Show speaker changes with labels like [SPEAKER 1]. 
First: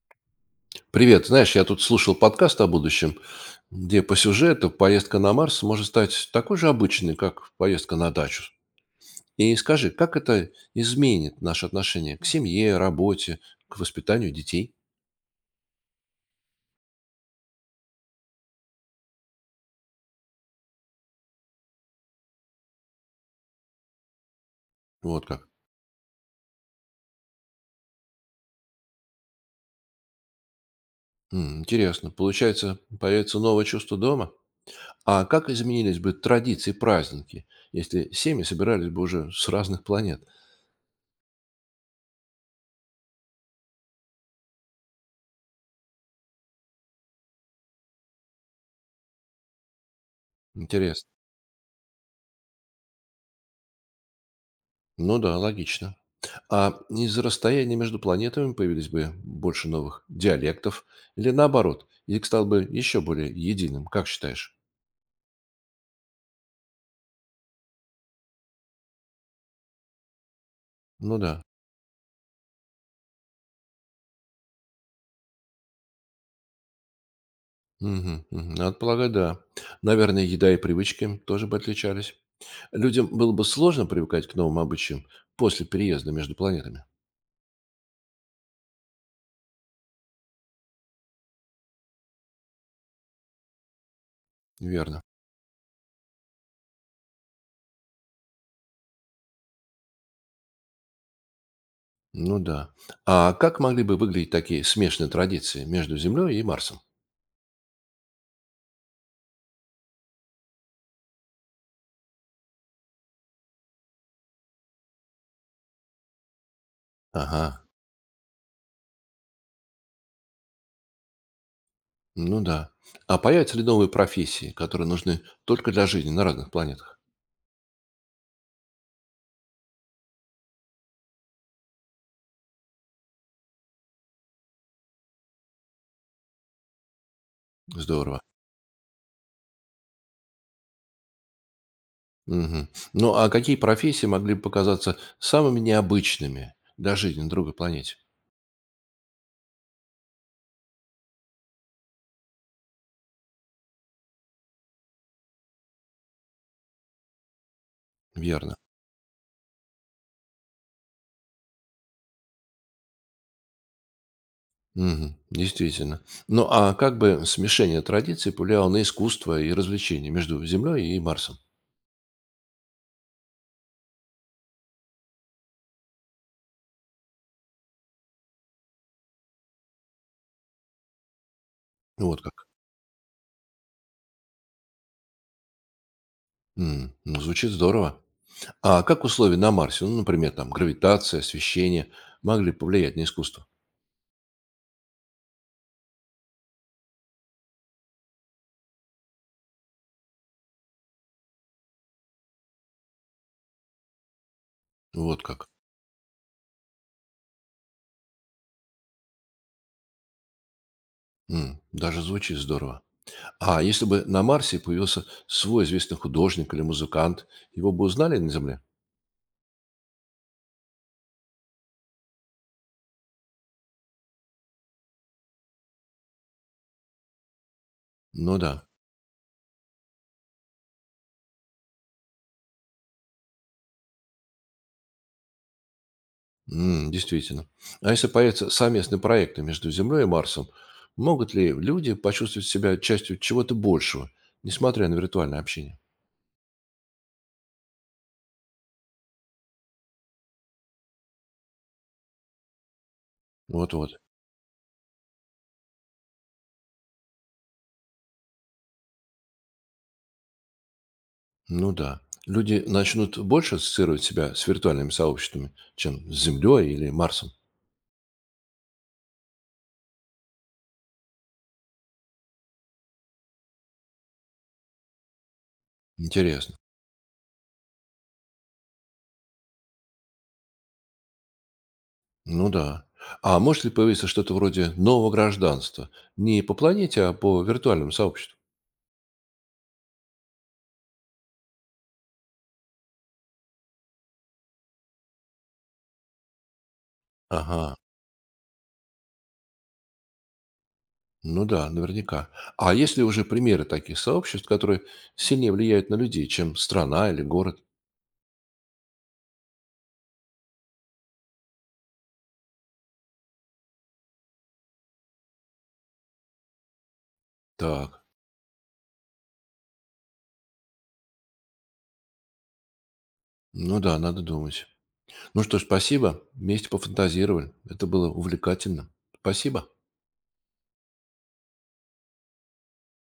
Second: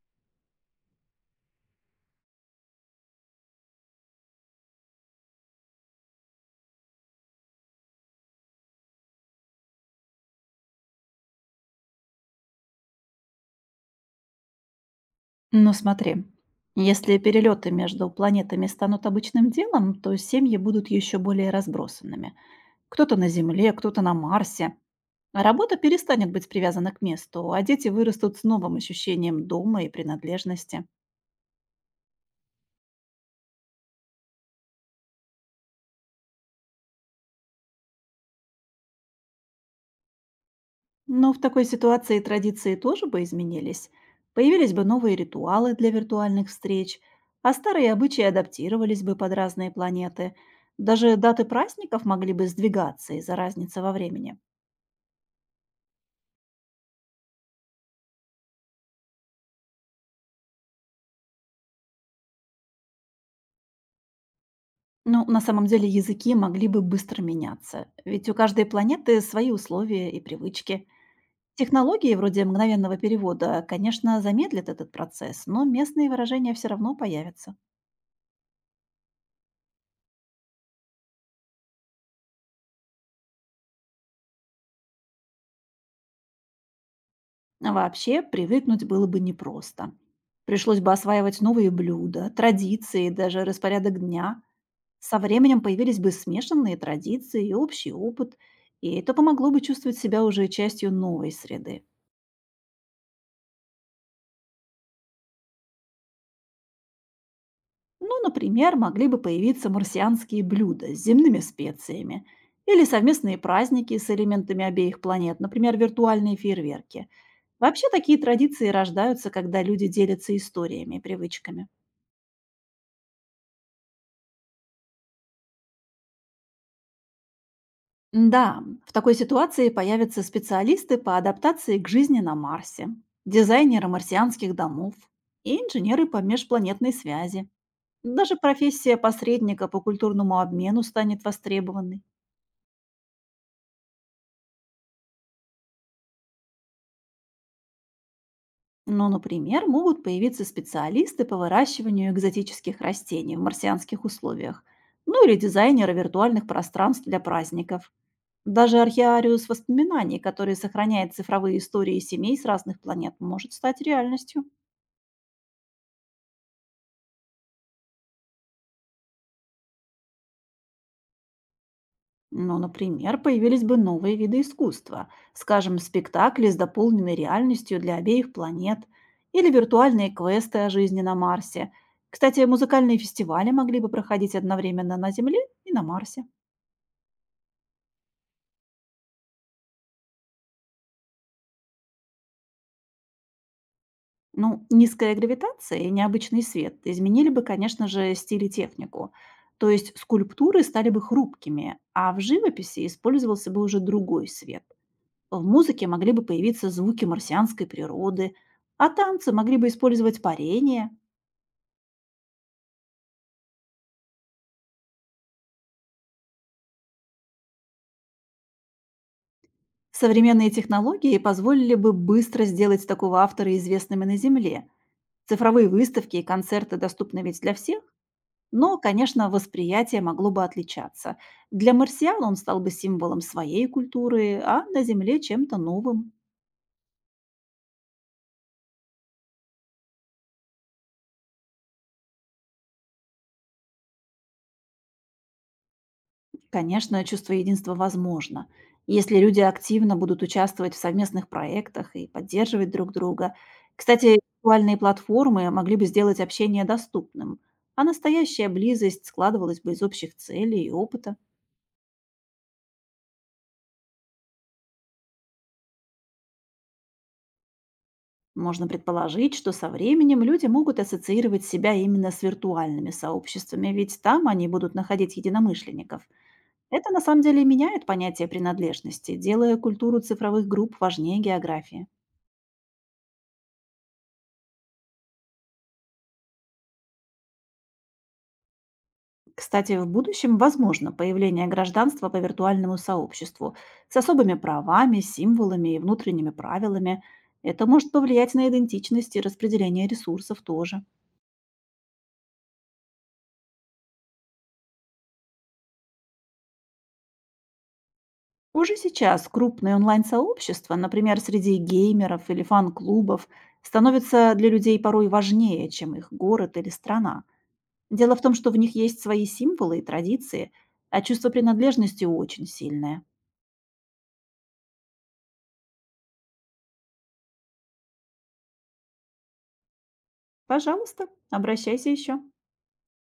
[SPEAKER 1] Привет. Знаешь, я тут слушал подкаст о будущем, где по сюжету поездка на Марс может стать такой же обычной, как поездка на дачу. И скажи, как это изменит наше отношение к семье, работе, к воспитанию детей?
[SPEAKER 2] Ну смотри, если перелеты между планетами станут обычным делом, то семьи будут еще более разбросанными. Кто-то на Земле, кто-то на Марсе.
[SPEAKER 1] Вот
[SPEAKER 2] А
[SPEAKER 1] как.
[SPEAKER 2] работа перестанет быть привязана к месту, а дети вырастут с новым ощущением дома и принадлежности.
[SPEAKER 1] Интересно. Получается, появится новое чувство дома? А как изменились бы традиции и праздники, если семьи собирались бы уже с разных планет?
[SPEAKER 2] Но в такой ситуации традиции тоже бы изменились. Появились бы новые ритуалы для виртуальных встреч, а старые обычаи адаптировались бы под разные планеты.
[SPEAKER 1] Интересно.
[SPEAKER 2] Даже даты праздников могли бы сдвигаться из-за разницы во времени.
[SPEAKER 1] Ну да, логично. А из-за расстояния между планетами появились бы больше новых диалектов или наоборот, язык стал бы еще более единым, как считаешь?
[SPEAKER 2] Ну, на самом деле языки могли бы быстро меняться, ведь у каждой планеты свои условия и привычки.
[SPEAKER 1] Ну да.
[SPEAKER 2] Технологии вроде мгновенного перевода, конечно, замедлят этот процесс, но местные выражения все равно появятся.
[SPEAKER 1] Мгм, мгм. Надо полагать, да. Наверное, еда и привычки тоже бы отличались. Людям было бы сложно привыкать к новым обычаям после переезда между планетами.
[SPEAKER 2] А вообще, привыкнуть было бы непросто. Пришлось бы осваивать новые блюда, традиции, даже распорядок дня.
[SPEAKER 1] Верно.
[SPEAKER 2] Со временем появились бы смешанные традиции и общий опыт, и это помогло бы чувствовать себя уже частью новой среды.
[SPEAKER 1] Ну да. А как могли бы выглядеть такие смешанные традиции между Землей и Марсом?
[SPEAKER 2] Ну, например, могли бы появиться марсианские блюда с земными специями или совместные праздники с элементами обеих планет, например, виртуальные фейерверки.
[SPEAKER 1] Ага.
[SPEAKER 2] Вообще такие традиции рождаются, когда люди делятся историями и привычками.
[SPEAKER 1] Ну да. А появятся ли новые профессии, которые нужны только для жизни на разных планетах?
[SPEAKER 2] Да, в такой ситуации появятся специалисты по адаптации к жизни на Марсе, дизайнеры марсианских домов и инженеры по межпланетной связи.
[SPEAKER 1] Здорово.
[SPEAKER 2] Даже профессия посредника по культурному обмену станет востребованной.
[SPEAKER 1] Мгм. Ну а какие профессии могли бы показаться самыми необычными для жизни на другой планете?
[SPEAKER 2] Но, например, могут появиться специалисты по выращиванию экзотических растений в марсианских условиях, ну или дизайнеры виртуальных пространств для праздников.
[SPEAKER 1] Верно.
[SPEAKER 2] Даже археариус воспоминаний, который сохраняет цифровые истории семей с разных планет, может стать реальностью.
[SPEAKER 1] Мгм. Действительно. Ну а как бы смешение традиций повлияло на искусство и развлечения между Землей и Марсом?
[SPEAKER 2] Ну, например, появились бы новые виды искусства, скажем, спектакли с дополненной реальностью для обеих планет или виртуальные квесты о жизни на Марсе.
[SPEAKER 1] Вот
[SPEAKER 2] Кстати,
[SPEAKER 1] как.
[SPEAKER 2] музыкальные фестивали могли бы проходить одновременно на Земле и на Марсе.
[SPEAKER 1] Ну, звучит здорово. А как условия на Марсе, ну, например, там гравитация, освещение, могли повлиять на искусство?
[SPEAKER 2] Ну, низкая гравитация и необычный свет изменили бы, конечно же, стиль и технику. То есть скульптуры стали бы хрупкими, а в живописи использовался бы уже другой свет.
[SPEAKER 1] Вот
[SPEAKER 2] В
[SPEAKER 1] как.
[SPEAKER 2] музыке могли бы появиться звуки марсианской природы, а танцы могли бы использовать парение.
[SPEAKER 1] Даже звучит здорово. А если бы на Марсе появился свой известный художник или музыкант, его бы узнали на Земле?
[SPEAKER 2] Современные технологии позволили бы быстро сделать такого автора известными на Земле. Цифровые выставки и концерты доступны ведь для всех.
[SPEAKER 1] Ну да.
[SPEAKER 2] Но, конечно, восприятие могло бы отличаться. Для марсиан он стал бы символом своей культуры, а на Земле чем-то новым.
[SPEAKER 1] Действительно. А если появятся совместные проекты между Землей и Марсом, могут ли люди почувствовать себя частью чего-то большего, несмотря на виртуальное общение?
[SPEAKER 2] Конечно, чувство единства возможно. Если люди активно будут участвовать в совместных проектах и поддерживать друг друга.
[SPEAKER 1] Вот-вот.
[SPEAKER 2] Кстати, виртуальные платформы могли бы сделать общение доступным, а настоящая близость складывалась бы из общих целей и опыта.
[SPEAKER 1] Ну да. Люди начнут больше ассоциировать себя с виртуальными сообществами, чем с Землей или Марсом.
[SPEAKER 2] Можно предположить, что со временем люди могут ассоциировать себя именно с виртуальными сообществами, ведь там они будут находить единомышленников.
[SPEAKER 1] Интересно.
[SPEAKER 2] Это на самом деле меняет понятие принадлежности, делая культуру цифровых групп важнее географии.
[SPEAKER 1] Ну да. А может ли появиться что-то вроде нового гражданства? Не по планете, а по виртуальному сообществу?
[SPEAKER 2] Кстати, в будущем возможно появление гражданства по виртуальному сообществу с особыми правами, символами и внутренними правилами. Это
[SPEAKER 1] Ага,
[SPEAKER 2] может повлиять на идентичность и распределение ресурсов тоже.
[SPEAKER 1] ну да, наверняка. А есть ли уже примеры таких сообществ, которые сильнее влияют на людей, чем страна или город?
[SPEAKER 2] Уже сейчас крупные онлайн-сообщества, например, среди геймеров или фан-клубов, становятся для людей порой важнее, чем их город или страна.
[SPEAKER 1] Так,
[SPEAKER 2] Дело в том, что в них есть свои символы и традиции, а чувство принадлежности очень сильное.
[SPEAKER 1] ну да, надо думать. Ну что ж, спасибо. Вместе пофантазировали. Это было увлекательно. Спасибо.
[SPEAKER 2] Пожалуйста, обращайся еще.